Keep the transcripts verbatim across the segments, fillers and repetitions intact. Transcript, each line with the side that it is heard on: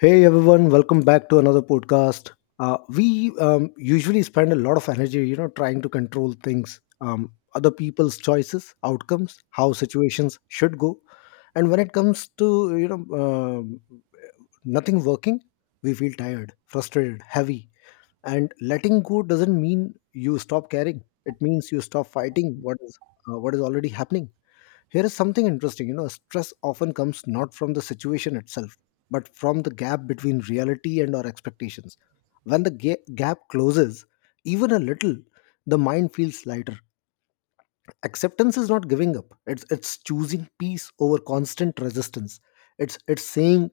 left: Hey everyone, welcome back to another podcast. Uh, we um, usually spend a lot of energy, you know, trying to control things, um, other people's choices, outcomes, how situations should go, and when it comes to you know um nothing working, we feel tired, frustrated, heavy, and letting go doesn't mean you stop caring. It means you stop fighting what is uh, what is already happening. Here is something interesting, you know, stress often comes not from the situation itself, but from the gap between reality and our expectations. When the ga- gap closes, even a little, the mind feels lighter. Acceptance is not giving up, it's, it's choosing peace over constant resistance. It's, it's saying,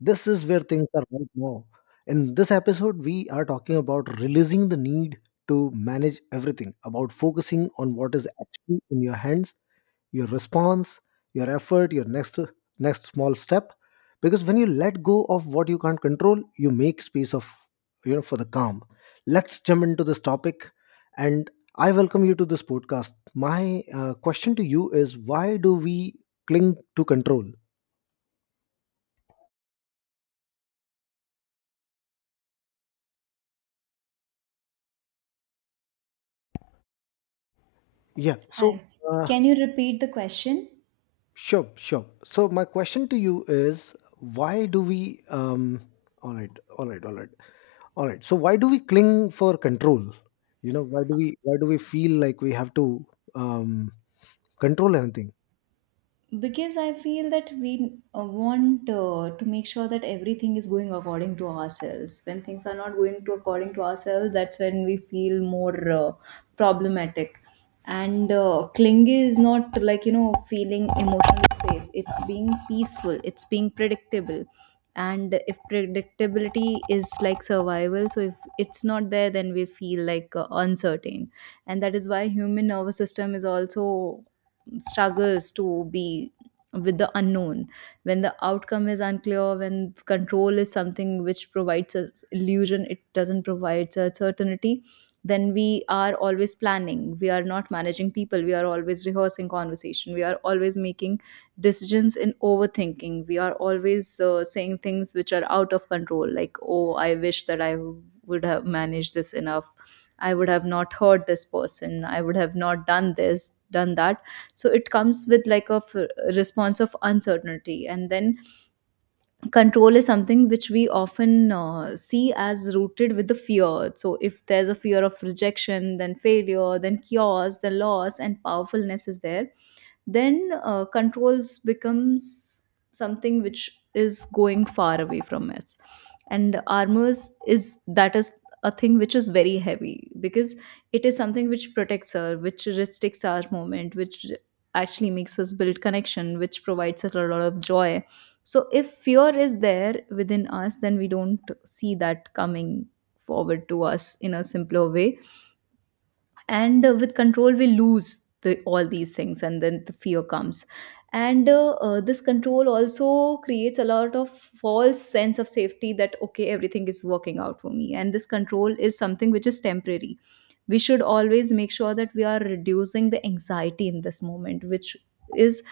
left: this is where things are right now. In this episode, we are talking about releasing the need to manage everything, about focusing on what is actually in your hands, your response, your effort, your next next small step. Because when you let go of what you can't control, you make space of you know for the calm. Let's jump into this topic, and I welcome you to this podcast. My uh, question to you is: why do we cling to control? Yeah. So,
right: Hi.
left: uh,
right: Can you repeat the question?
left: sure, sure. So, my question to you is why do we, um, all right, all right, all right. All right. So why do we cling for control? You know, why do we why do we feel like we have to um, control anything?
right: Because I feel that we uh, want uh, to make sure that everything is going according to ourselves. When things are not going to according to ourselves, that's when we feel more uh, problematic. And uh, clingy is not, like, you know feeling emotionally safe. It's being peaceful, it's being predictable. And if predictability is like survival, so if it's not there, then we feel like uh, uncertain. And that is why human nervous system is also struggles to be with the unknown. When the outcome is unclear, when control is something which provides us illusion, it doesn't provide us certainty. Then we are always planning, we are not managing people, we are always rehearsing conversation, we are always making decisions in overthinking, we are always uh, saying things which are out of control, like, oh, I wish that I would have managed this enough. I would have not hurt this person, I would have not done this, done that. So it comes with, like, a f- response of uncertainty. And then control is something which we often uh, see as rooted with the fear. So if there's a fear of rejection, then failure, then chaos, then loss and powerfulness is there, then uh, controls becomes something which is going far away from us. And armors is that is a thing which is very heavy, because it is something which protects her, which restricts our movement, which actually makes us build connection, which provides us a lot of joy. So if fear is there within us, then we don't see that coming forward to us in a simpler way. And uh, with control we lose the, all these things, and then the fear comes. And uh, uh, this control also creates a lot of false sense of safety, that okay, everything is working out for me, and this control is something which is temporary. We should always make sure that we are reducing the anxiety in this moment, which is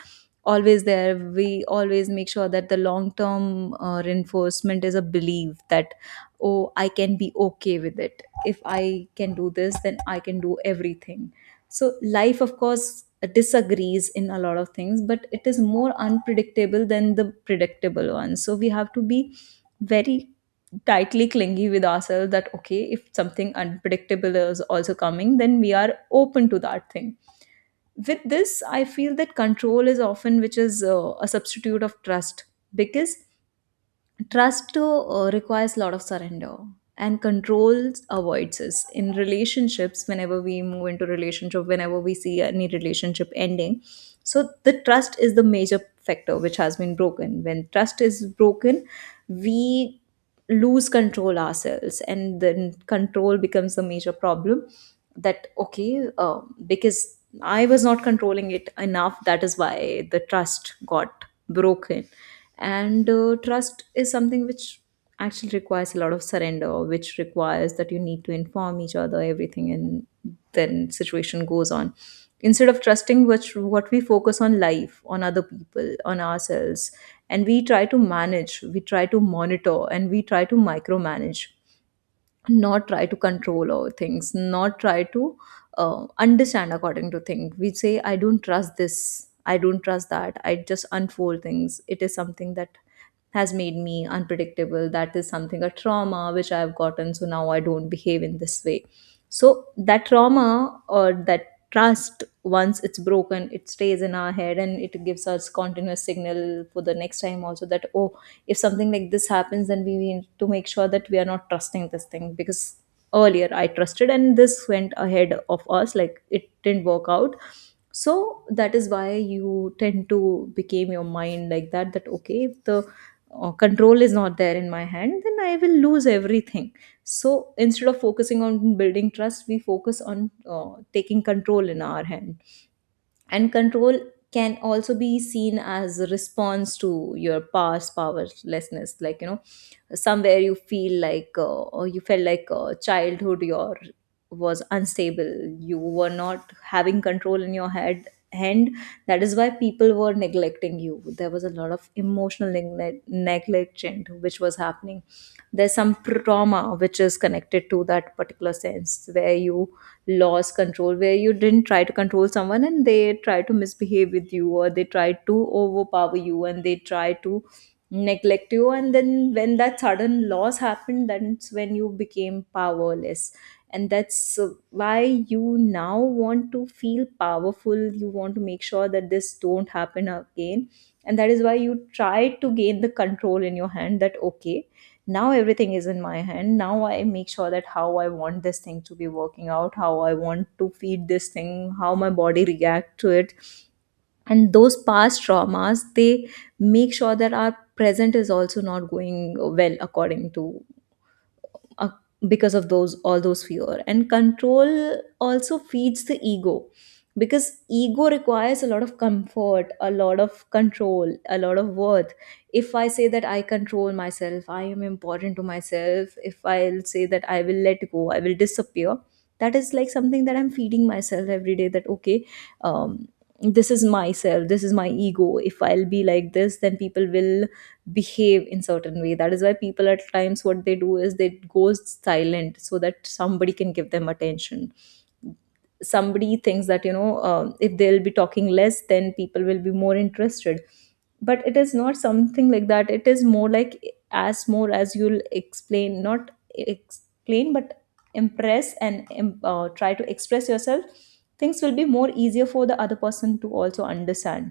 right: always there. We always make sure that the long term uh, reinforcement is a belief that, oh, I can be okay with it. If I can do this, then I can do everything. So, life, of course, disagrees in a lot of things, but it is more unpredictable than the predictable one. So, we have to be very tightly clingy with ourselves that, okay, if something unpredictable is also coming, then we are open to that thing. With this, I feel that control is often which is uh, a substitute of trust, because trust uh, requires a lot of surrender. And controls avoids us in relationships. Whenever we move into relationship, whenever we see any relationship ending, so the trust is the major factor which has been broken. When trust is broken, we lose control ourselves, and then control becomes the major problem. That okay uh, because I was not controlling it enough, that is why the trust got broken. And uh, trust is something which actually requires a lot of surrender, which requires that you need to inform each other everything, and then situation goes on. Instead of trusting which what we focus on life, on other people, on ourselves, and we try to manage, we try to monitor and we try to micromanage. Not try to control our things, not try to uh, understand according to things. We say, I don't trust this, I don't trust that, I just unfold things. It is something that has made me unpredictable. That is something, a trauma which I've gotten. So now I don't behave in this way. So that trauma or that trust, once it's broken, it stays in our head and it gives us continuous signal for the next time also that, oh, if something like this happens, then we need to make sure that we are not trusting this thing, because earlier I trusted and this went ahead of us, like it didn't work out. So that is why you tend to became your mind like that, that okay, if the or control is not there in my hand, then I will lose everything. So instead of focusing on building trust, we focus on uh, taking control in our hand. And control can also be seen as a response to your past powerlessness, like, you know somewhere you feel like uh, or you felt like uh, childhood your was unstable. You were not having control in your head, hand. That is why people were neglecting you, there was a lot of emotional neglect negligent which was happening. There's some trauma which is connected to that particular sense where you laws control, where you didn't try to control someone and they try to misbehave with you, or they try to overpower you and they try to neglect you, and then when that sudden loss happened, that's when you became powerless. And that's uh, why you now want to feel powerful. You want to make sure that this don't happen again. And that is why you try to gain the control in your hand, that okay, now everything is in my hand, now I make sure that how I want this thing to be working out, how I want to feed this thing, how my body react to it. And those past traumas, they make sure that our present is also not going well according to uh, because of those all those fear. And control also feeds the ego, because ego requires a lot of comfort, a lot of control, a lot of worth. If I say that I control myself, I am important to myself. If I'll say that I will let go, I will disappear. That is like something that I'm feeding myself every day, that okay, um, this is myself, this is my ego. If I'll be like this, then people will behave in certain way. That is why people at times what they do is they go silent, so that somebody can give them attention. Somebody thinks that, you know uh, if they'll be talking less, then people will be more interested. But it is not something like that, it is more like, as more as you'll explain, not explain but impress and um, uh, try to express yourself, things will be more easier for the other person to also understand.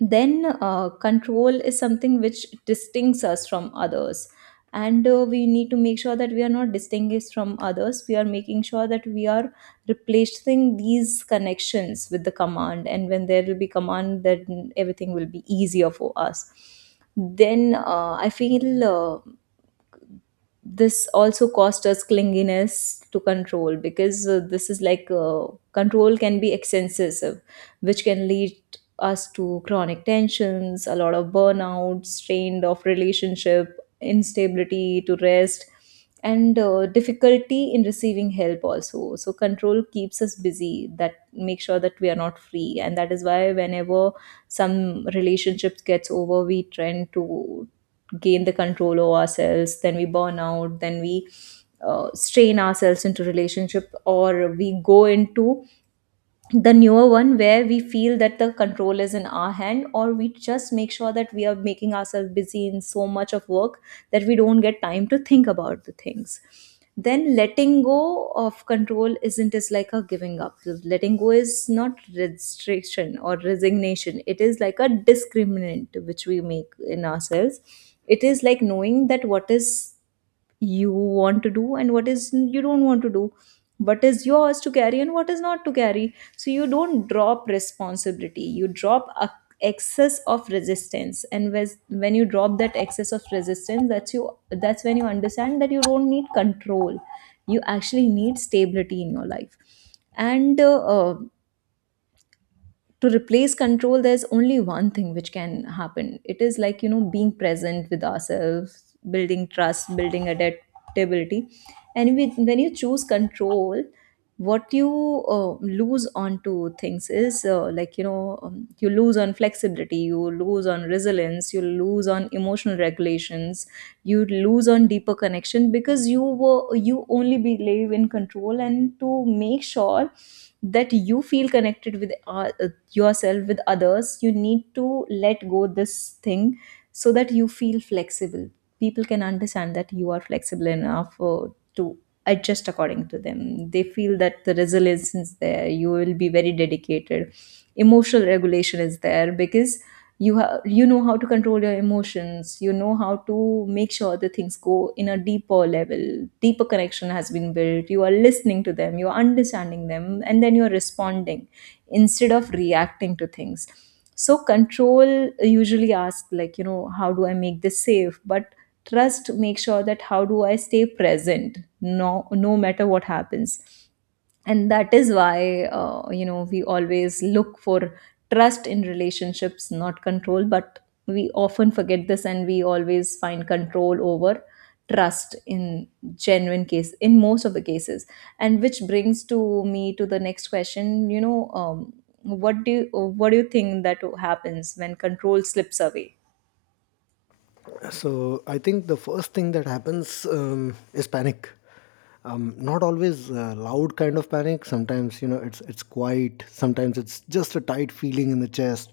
right: Then uh, control is something which distincts us from others. And uh, we need to make sure that we are not distinguished from others, we are making sure that we are replacing these connections with the command, and when there will be command, then everything will be easier for us. Then uh, I feel uh, this also cost us clinginess to control, because uh, this is like uh, control can be excessive, which can lead us to chronic tensions, a lot of burnout, strain of relationship, instability to rest, and uh, difficulty in receiving help also. So control keeps us busy, that make sure that we are not free, and that is why whenever some relationships gets over, we tend to gain the control over ourselves, then we burn out, then we uh, strain ourselves into relationship, or we go into the newer one where we feel that the control is in our hand, or we just make sure that we are making ourselves busy in so much of work, that we don't get time to think about the things. Then letting go of control isn't as like a giving up. Letting go is not restriction or resignation, it is like a discriminant which we make in ourselves. It is like knowing that what is you want to do and what is you don't want to do, what is yours to carry and what is not to carry. So you don't drop responsibility, you drop a excess of resistance, and whes- when you drop that excess of resistance, that's you that's when you understand that you don't need control. You actually need stability in your life. And uh, uh, to replace control, there's only one thing which can happen, it is, like, you know being present with ourselves, building trust, building adaptability. And with, when you choose control, what you uh, lose on to things is uh, like, you know um, you lose on flexibility, you lose on resilience, you lose on emotional regulations. You lose on deeper connection, because you were you only believe in control, and to make sure that you feel connected with uh, yourself, with others, you need to let go this thing. So that you feel flexible, people can understand that you are flexible enough uh, to adjust according to them, they feel that the resilience is there, you will be very dedicated. Emotional regulation is there because you have, you know how to control your emotions, you know how to make sure the things go in a deeper level. Deeper connection has been built, you are listening to them, you are understanding them And then you are responding instead of reacting to things. So control usually asks, like, you know, how do I make this safe, but trust makes sure that how do I stay present, no no matter what happens. And that is why uh, you know, we always look for trust in relationships, not control, but we often forget this and we always find control over trust in genuine case, in most of the cases. And which brings to me to the next question, you know, um, what do you, what do you think that happens when control slips away?
left: So I think the first thing that happens um, is panic. Um, not always uh, loud kind of panic, sometimes, you know, it's it's quiet, sometimes it's just a tight feeling in the chest,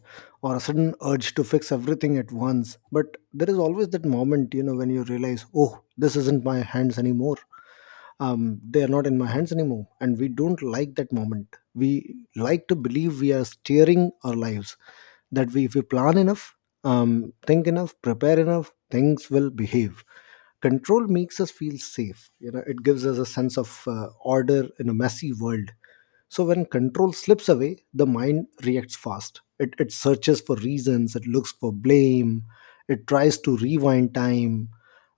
left: or a sudden urge to fix everything at once, but there is always that moment, you know, when you realize, oh, this isn't my hands anymore. Um, they are not in my hands anymore, and we don't like that moment. We like to believe we are steering our lives, that we if we plan enough, um, think enough, prepare enough, things will behave. Control makes us feel safe. You know, it gives us a sense of uh, order in a messy world. So when control slips away, the mind reacts fast. It, it searches for reasons, it looks for blame, it tries to rewind time.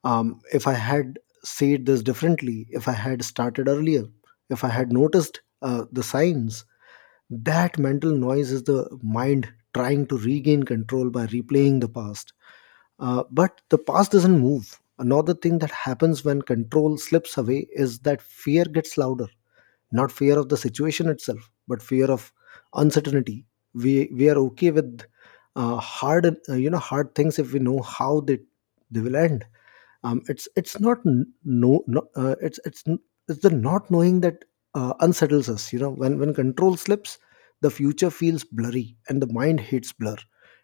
left: Um, if I had said this differently, if I had started earlier, if I had noticed uh, the signs, that mental noise is the mind trying to regain control by replaying the past. Uh, but the past doesn't move. Another thing that happens when control slips away is that fear gets louder, not fear of the situation itself, but fear of uncertainty. We we are okay with uh, hard uh, you know, hard things if we know how they they will end. Um, it's it's not n- no, no uh, it's it's n- It's the not knowing that uh, unsettles us, you know, when when control slips, the future feels blurry, and the mind hates blur.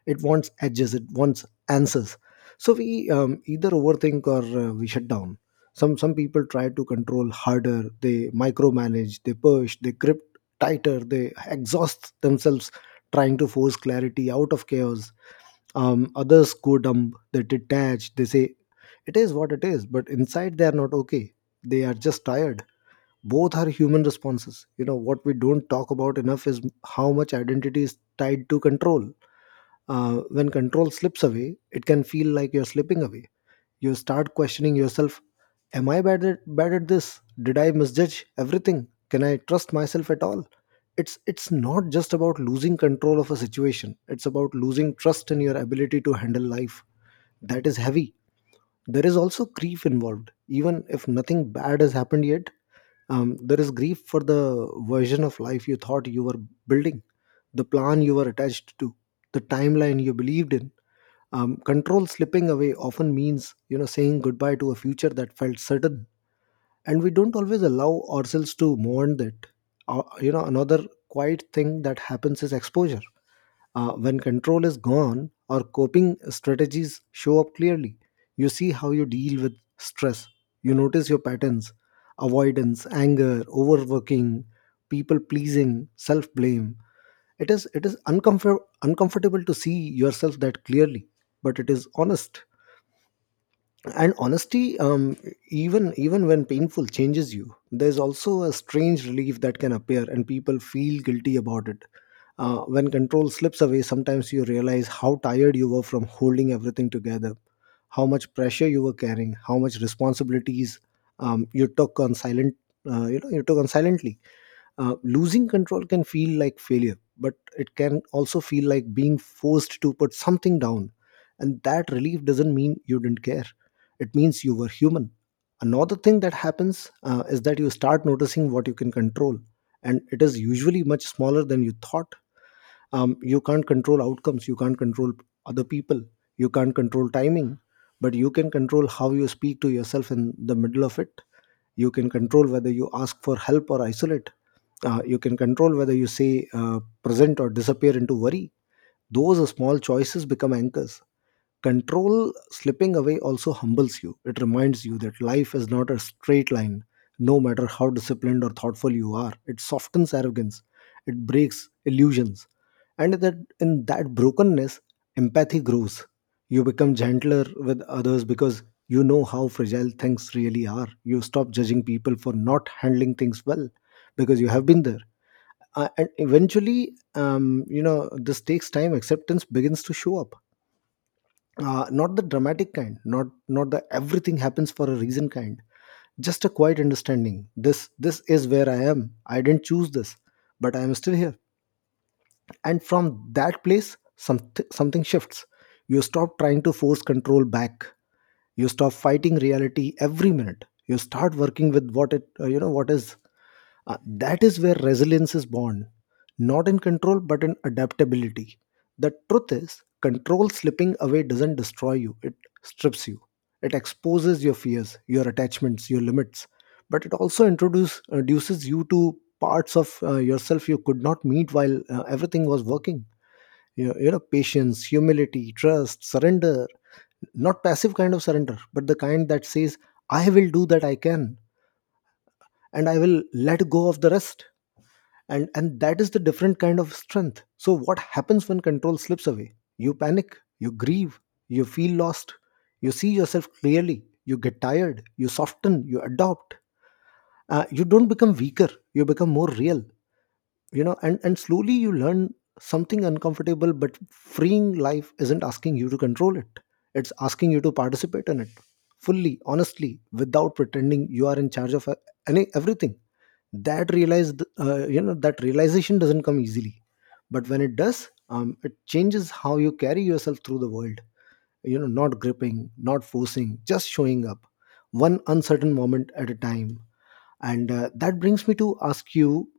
left: It wants edges, it wants answers. So we um, either overthink, or uh, we shut down. Some some people try to control harder, they micromanage, they push, they grip tighter, they exhaust themselves trying to force clarity out of chaos. Um, others go dumb, they detach, they say it is what it is, but inside they are not okay, they are just tired. Both are human responses. You know, what we don't talk about enough is how much identity is tied to control. Uh, when control slips away, it can feel like you're slipping away. You start questioning yourself. Am I bad at, bad at this? Did I misjudge everything? Can I trust myself at all? It's, it's not just about losing control of a situation, it's about losing trust in your ability to handle life. That is heavy. There is also grief involved. Even if nothing bad has happened yet, um, there is grief for the version of life you thought you were building, the plan you were attached to, the timeline you believed in. Um, control slipping away often means, you know, saying goodbye to a future that felt certain, and we don't always allow ourselves to mourn that. Uh, you know, another quiet thing that happens is exposure. Uh, when control is gone, our coping strategies show up clearly. You see how you deal with stress. You notice your patterns, avoidance, anger, overworking, people pleasing, self blame. It is it is uncomfort- uncomfortable to see yourself that clearly, but it is honest, and honesty, um, even even when painful, changes you. There's also a strange relief that can appear, and people feel guilty about it. Uh, when control slips away, sometimes you realize how tired you were from holding everything together, how much pressure you were carrying, how much responsibilities, um, you took on silent uh, you know, you took on silently. Uh, losing control can feel like failure, but it can also feel like being forced to put something down. And that relief doesn't mean you didn't care, it means you were human. Another thing that happens uh, is that you start noticing what you can control, and it is usually much smaller than you thought. Um, you can't control outcomes, you can't control other people, you can't control timing, but you can control how you speak to yourself in the middle of it. You can control whether you ask for help or isolate. Uh, you can control whether you say uh, present or disappear into worry. Those small choices become anchors. Control slipping away also humbles you. It reminds you that life is not a straight line, no matter how disciplined or thoughtful you are. It softens arrogance, it breaks illusions. And that In that brokenness, empathy grows. You become gentler with others because you know how fragile things really are. You stop judging people for not handling things well because you have been there. Uh, and eventually, um, you know, this takes time. Acceptance begins to show up, uh, not the dramatic kind, not not the everything happens for a reason kind, just a quiet understanding. This this is where I am, I didn't choose this, but I am still here. And from that place, something something shifts. You stop trying to force control back, you stop fighting reality every minute, you start working with what it uh, you know what is. Uh, that is where resilience is born, not in control but in adaptability. The truth is, control slipping away doesn't destroy you, it strips you. It exposes your fears, your attachments, your limits, but it also introduce, reduces you to parts of uh, yourself you could not meet while uh, everything was working. You know, you know, patience, humility, trust, surrender. Not passive kind of surrender, but the kind that says, I will do that I can, and I will let go of the rest. And and that is the different kind of strength. So what happens when control slips away? You panic, you grieve, you feel lost, you see yourself clearly, you get tired, you soften, you adopt. Uh, you don't become weaker, you become more real, you know. And and slowly you learn something uncomfortable but freeing. Life isn't asking you to control it, it's asking you to participate in it fully, honestly, without pretending you are in charge of uh, any everything. That realized uh, you know That realization doesn't come easily, but when it does, um, it changes how you carry yourself through the world, you know, not gripping, not forcing, just showing up, one uncertain moment at a time. And uh, that brings me to ask you,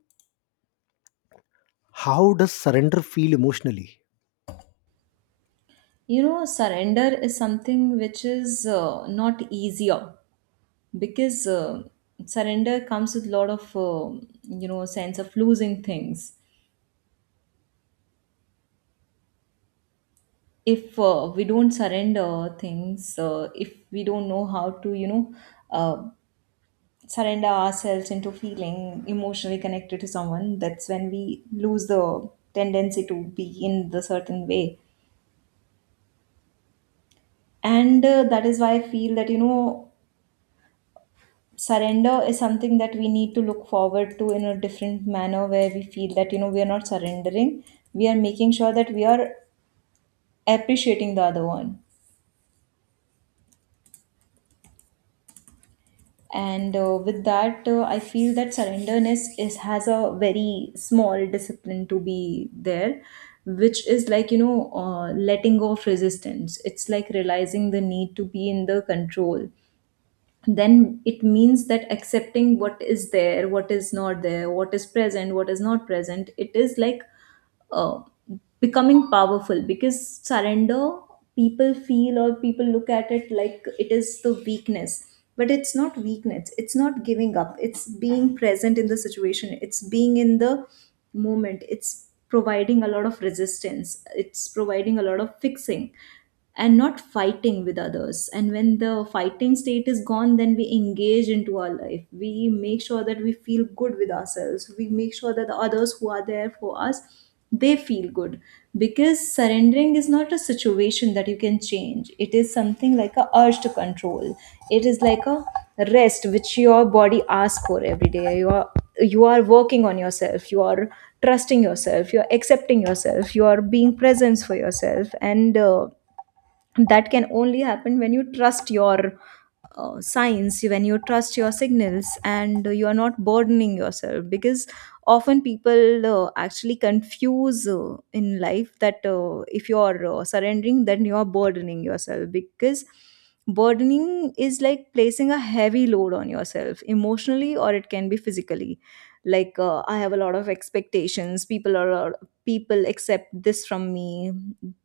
left: how does surrender feel emotionally?
right: You know, surrender is something which is uh, not easier, because uh, surrender comes with a lot of uh, you know, sense of losing things. If uh, we don't surrender things, uh, if we don't know how to, you know, uh, surrender ourselves into feeling emotionally connected to someone, that's when we lose the tendency to be in the certain way. And uh, that is why I feel that, you know, surrender is something that we need to look forward to in a different manner, where we feel that, you know, we are not surrendering, we are making sure that we are appreciating the other one. And uh, with that, uh, I feel that surrenderness is has a very small discipline to be there, which is like, you know, uh, letting go of resistance. It's like realizing the need to be in the control, then it means that accepting what is there, what is not there, what is present, what is not present. It is like uh, becoming powerful, because surrender, people feel or people look at it like it is the weakness, but it's not weakness, it's not giving up, it's being present in the situation, it's being in the moment, it's providing a lot of resistance, it's providing a lot of fixing, and not fighting with others. And when the fighting state is gone, then we engage into our life, we make sure that we feel good with ourselves, we make sure that the others who are there for us, they feel good. Because surrendering is not a situation that you can change, it is something like a urge to control. It is like a rest which your body asks for every day. You are you are working on yourself, you are trusting yourself, you are accepting yourself, you are being presence for yourself. And uh, that can only happen when you trust your uh, signs, when you trust your signals and you are not burdening yourself. Because often people uh, actually confuse uh, in life that uh, if you are uh, surrendering, then you are burdening yourself. Because burdening is like placing a heavy load on yourself emotionally, or it can be physically, like uh, I have a lot of expectations, people are people accept this from me.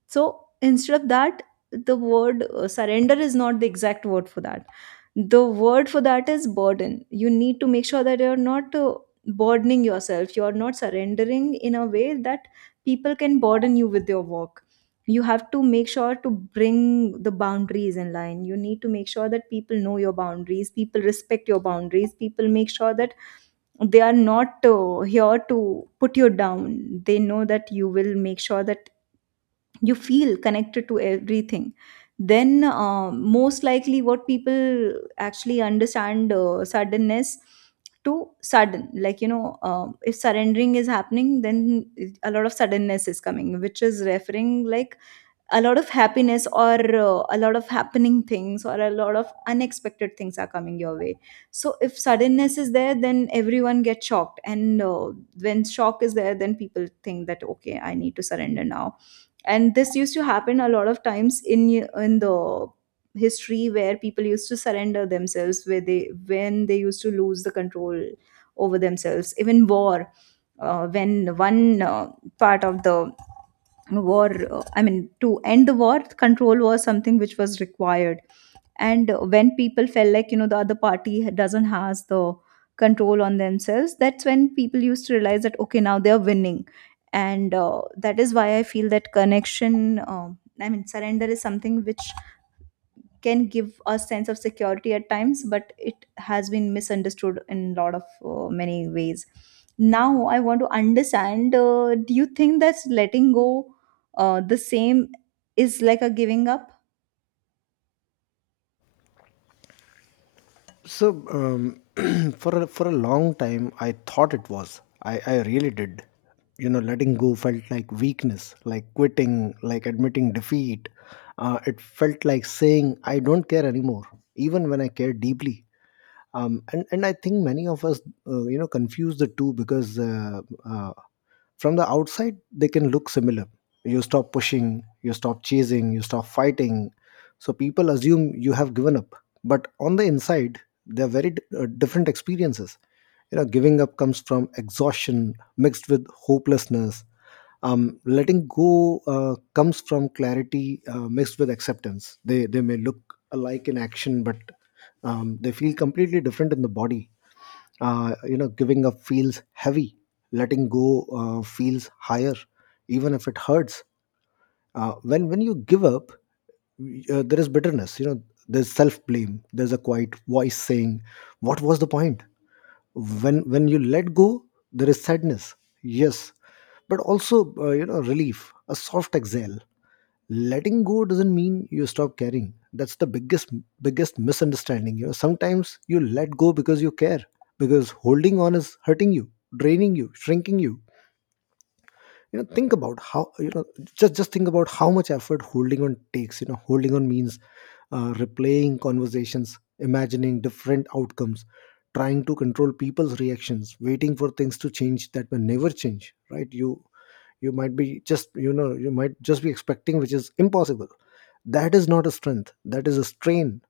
right: So instead of that, the word uh, surrender is not the exact word for that. The word for that is burden. You need to make sure that you're not uh, burdening yourself, you're not surrendering in a way that people can burden you with your work. You have to make sure to bring the boundaries in line, you need to make sure that people know your boundaries, people respect your boundaries, people make sure that they are not uh, here to put you down, they know that you will make sure that you feel connected to everything. Then uh, most likely what people actually understand, uh, suddenness, to sudden, like, you know, uh, if surrendering is happening, then a lot of suddenness is coming, which is referring like a lot of happiness or uh, a lot of happening things, or a lot of unexpected things are coming your way. So if suddenness is there, then everyone gets shocked. And uh, when shock is there, then people think that, okay, I need to surrender now. And this used to happen a lot of times in in the history, where people used to surrender themselves, where they when they used to lose the control over themselves. Even war, uh, when one uh, part of the war, uh, I mean, to end the war, control was something which was required. And uh, when people felt like, you know, the other party doesn't has the control on themselves, that's when people used to realize that, okay, now they're winning. And uh, that is why I feel that connection, um, I mean, surrender is something which can give a sense of security at times, but it has been misunderstood in a lot of uh, many ways. Now I want to understand, uh, do you think that letting go uh, the same is like a giving up?
left: So, um, for a, for a long time, I thought it was. I, I really did. You know, letting go felt like weakness, like quitting, like admitting defeat. Uh, it felt like saying, I don't care anymore, even when I care deeply. Um, and, and I think many of us, uh, you know, confuse the two because uh, uh, from the outside they can look similar. You stop pushing, you stop chasing, you stop fighting, so people assume you have given up. But on the inside, they're very d- uh, different experiences. You know, giving up comes from exhaustion mixed with hopelessness. Um, letting go uh, comes from clarity uh, mixed with acceptance. They they may look alike in action, but um, they feel completely different in the body. Uh, you know, giving up feels heavy. Letting go uh, feels higher, even if it hurts. Uh, when when you give up, uh, there is bitterness, you know. There's self blame, there's a quiet voice saying, what was the point? When when you let go, there is sadness, yes, but also, uh, you know relief, a soft exhale. Letting go doesn't mean you stop caring. That's the biggest biggest misunderstanding. You know, sometimes you let go because you care, because holding on is hurting you, draining you, shrinking you. You know think about how you know just just think about how much effort holding on takes. You know, holding on means uh, replaying conversations, imagining different outcomes, trying to control people's reactions, waiting for things to change that will never change. Right? You you might be just, you know you might just be expecting, which is impossible. That is not a strength, that is a strain.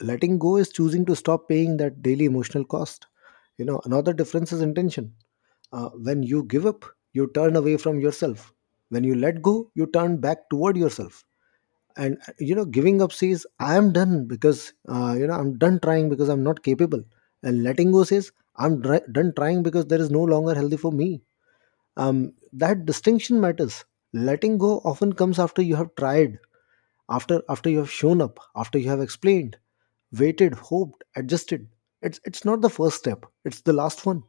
left: Letting go is choosing to stop paying that daily emotional cost. You know, another difference is intention. Uh, when you give up, you turn away from yourself. When you let go, you turn back toward yourself. And uh, you know, giving up says, "I am done because uh, you know I'm done trying because I'm not capable." And letting go says, "I'm dri- done trying because there is no longer healthy for me." Um, that distinction matters. Letting go often comes after you have tried, after after you have shown up, after you have explained, waited, hoped, adjusted. It's it's not the first step; it's the last one.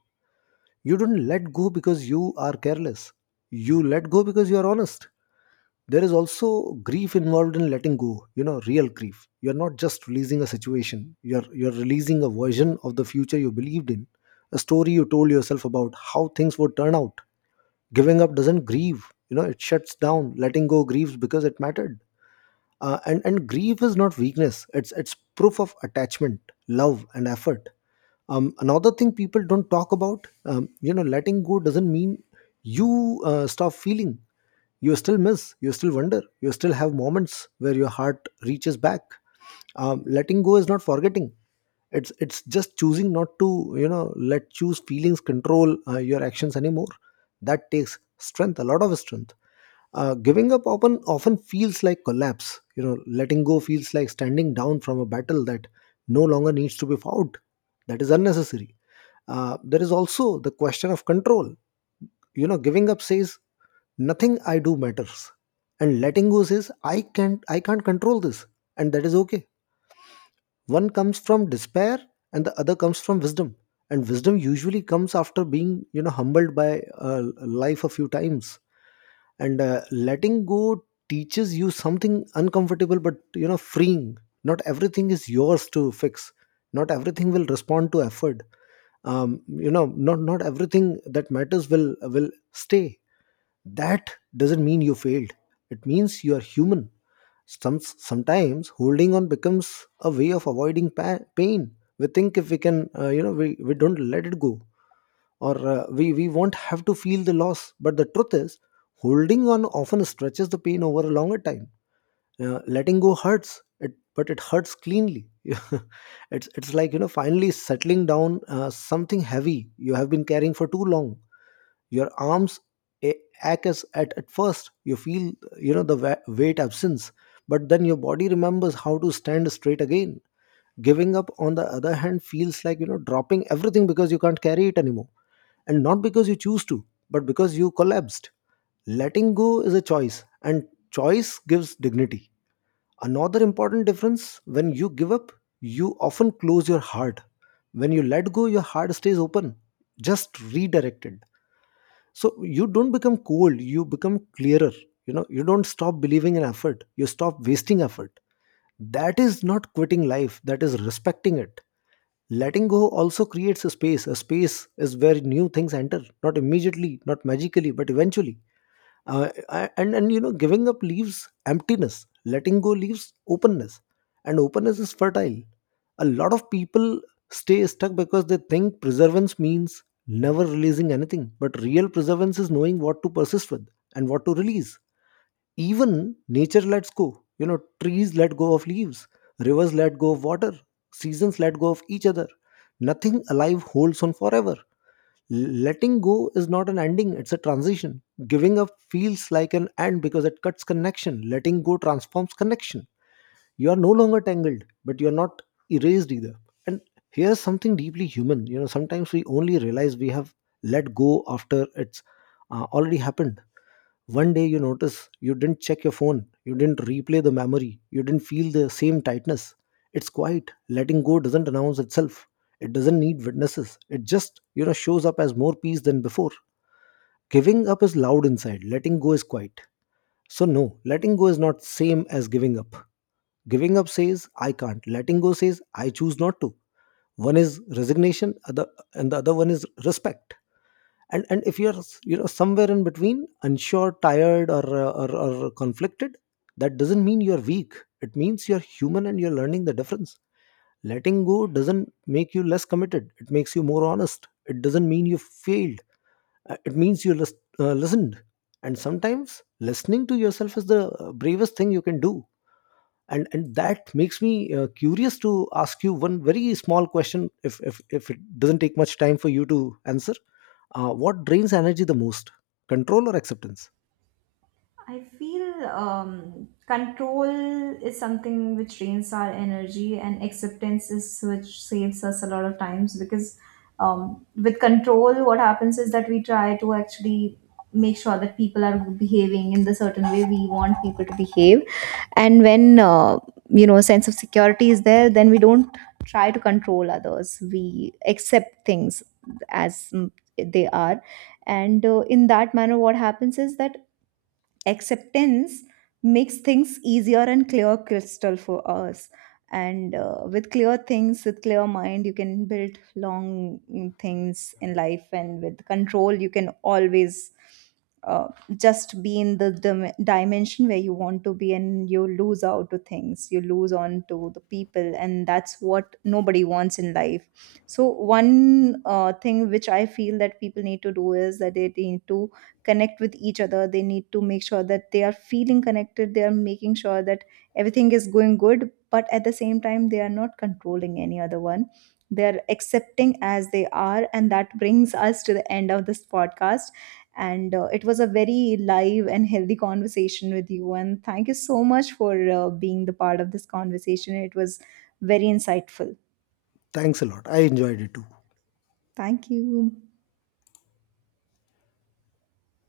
left: You don't let go because you are careless. You let go because you are honest. There is also grief involved in letting go, you know, real grief. You're not just releasing a situation, you're, you're releasing a version of the future you believed in, a story you told yourself about how things would turn out. Giving up doesn't grieve, you know, it shuts down. Letting go grieves because it mattered. Uh, and, and grief is not weakness, it's, it's proof of attachment, love, and effort. Um, another thing people don't talk about: um, you know, letting go doesn't mean you uh, stop feeling. You still miss, you still wonder, you still have moments where your heart reaches back. Um, letting go is not forgetting. It's it's just choosing not to, you know, let choose feelings control uh, your actions anymore. That takes strength, a lot of strength. Uh, giving up often often feels like collapse. You know, letting go feels like standing down from a battle that no longer needs to be fought. That is unnecessary. Uh, there is also the question of control. You know, giving up says, nothing I do matters, and letting go says, I can't I can't control this, and that is okay. One comes from despair, and the other comes from wisdom. And wisdom usually comes after being, you know humbled by uh, life a few times. And uh, Letting go teaches you something uncomfortable but, you know, freeing. Not everything is yours to fix, not everything will respond to effort. Um, you know not not everything that matters will will stay. That doesn't mean you failed, it means you are human. Some sometimes holding on becomes a way of avoiding pa- pain. We think if we can, uh, you know we, we don't let it go, or uh, we we won't have to feel the loss. But the truth is, holding on often stretches the pain over a longer time. Uh, letting go hurts it, but it hurts cleanly. it's it's like, you know, finally settling down uh, something heavy you have been carrying for too long. Your arms a- ache as at, at first. You feel, you know, the wa- weight absence, but then your body remembers how to stand straight again. Giving up, on the other hand, feels like, you know, dropping everything because you can't carry it anymore, and not because you choose to, but because you collapsed. Letting go is a choice, and choice gives dignity. Another important difference: when you give up, you often close your heart. When you let go, your heart stays open, just redirected. So you don't become cold, you become clearer. You know, you don't stop believing in effort, you stop wasting effort. That is not quitting life, that is respecting it. Letting go also creates a space, a space is where new things enter, not immediately, not magically, but eventually. Uh, I- and and you know, giving up leaves emptiness, letting go leaves openness, and openness is fertile. A lot of people stay stuck because they think preservance means never releasing anything, but real preservance is knowing what to persist with and what to release. Even nature lets go. You know, trees let go of leaves, rivers let go of water, seasons let go of each other. Nothing alive holds on forever. Letting go is not an ending, it's a transition. Giving up feels like an end because it cuts connection. Letting go transforms connection. You are no longer tangled, but you are not erased either. And here's something deeply human. You know, sometimes we only realize we have let go after it's uh, already happened. One day you notice you didn't check your phone, you didn't replay the memory, you didn't feel the same tightness. It's quiet. Letting go doesn't announce itself. It doesn't need witnesses. It just, you know, shows up as more peace than before. Giving up is loud inside. Letting go is quiet. So no, letting go is not same as giving up. Giving up says, I can't. Letting go says, I choose not to. One is resignation, other and the other one is respect. And and if you're, you know, somewhere in between, unsure, tired, or, uh, or or conflicted, that doesn't mean you're weak. It means you're human and you're learning the difference. Letting go doesn't make you less committed, it makes you more honest. It doesn't mean you failed. Uh, it means you lis- uh, listened. And sometimes, listening to yourself is the uh, bravest thing you can do. And and that makes me uh, curious to ask you one very small question, if if if it doesn't take much time for you to answer. Uh, what drains energy the most? Control or acceptance?
right: I feel um, control is something which drains our energy, and acceptance is which saves us a lot of times. Because um, with control, what happens is that we try to actually make sure that people are behaving in the certain way we want people to behave. And when uh, you know, sense of security is there, then we don't try to control others. We accept things as mm, they are. And uh, in that manner, what happens is that acceptance makes things easier and clear crystal for us. And uh, with clear things, with clear mind, you can build long mm, things in life. And with control, you can always uh, just be in the dim- dimension where you want to be, and you lose out to things, you lose on to the people, and that's what nobody wants in life. So one uh, thing which I feel that people need to do is that they need to connect with each other, they need to make sure that they are feeling connected, they are making sure that everything is going good, but at the same time they are not controlling any other one, they are accepting as they are. And that brings us to the end of this podcast. And uh, it was a very live and healthy conversation with you, and thank you so much for uh, being the part of this conversation. It was very insightful.
left: Thanks a lot. I enjoyed it too.
right: Thank you.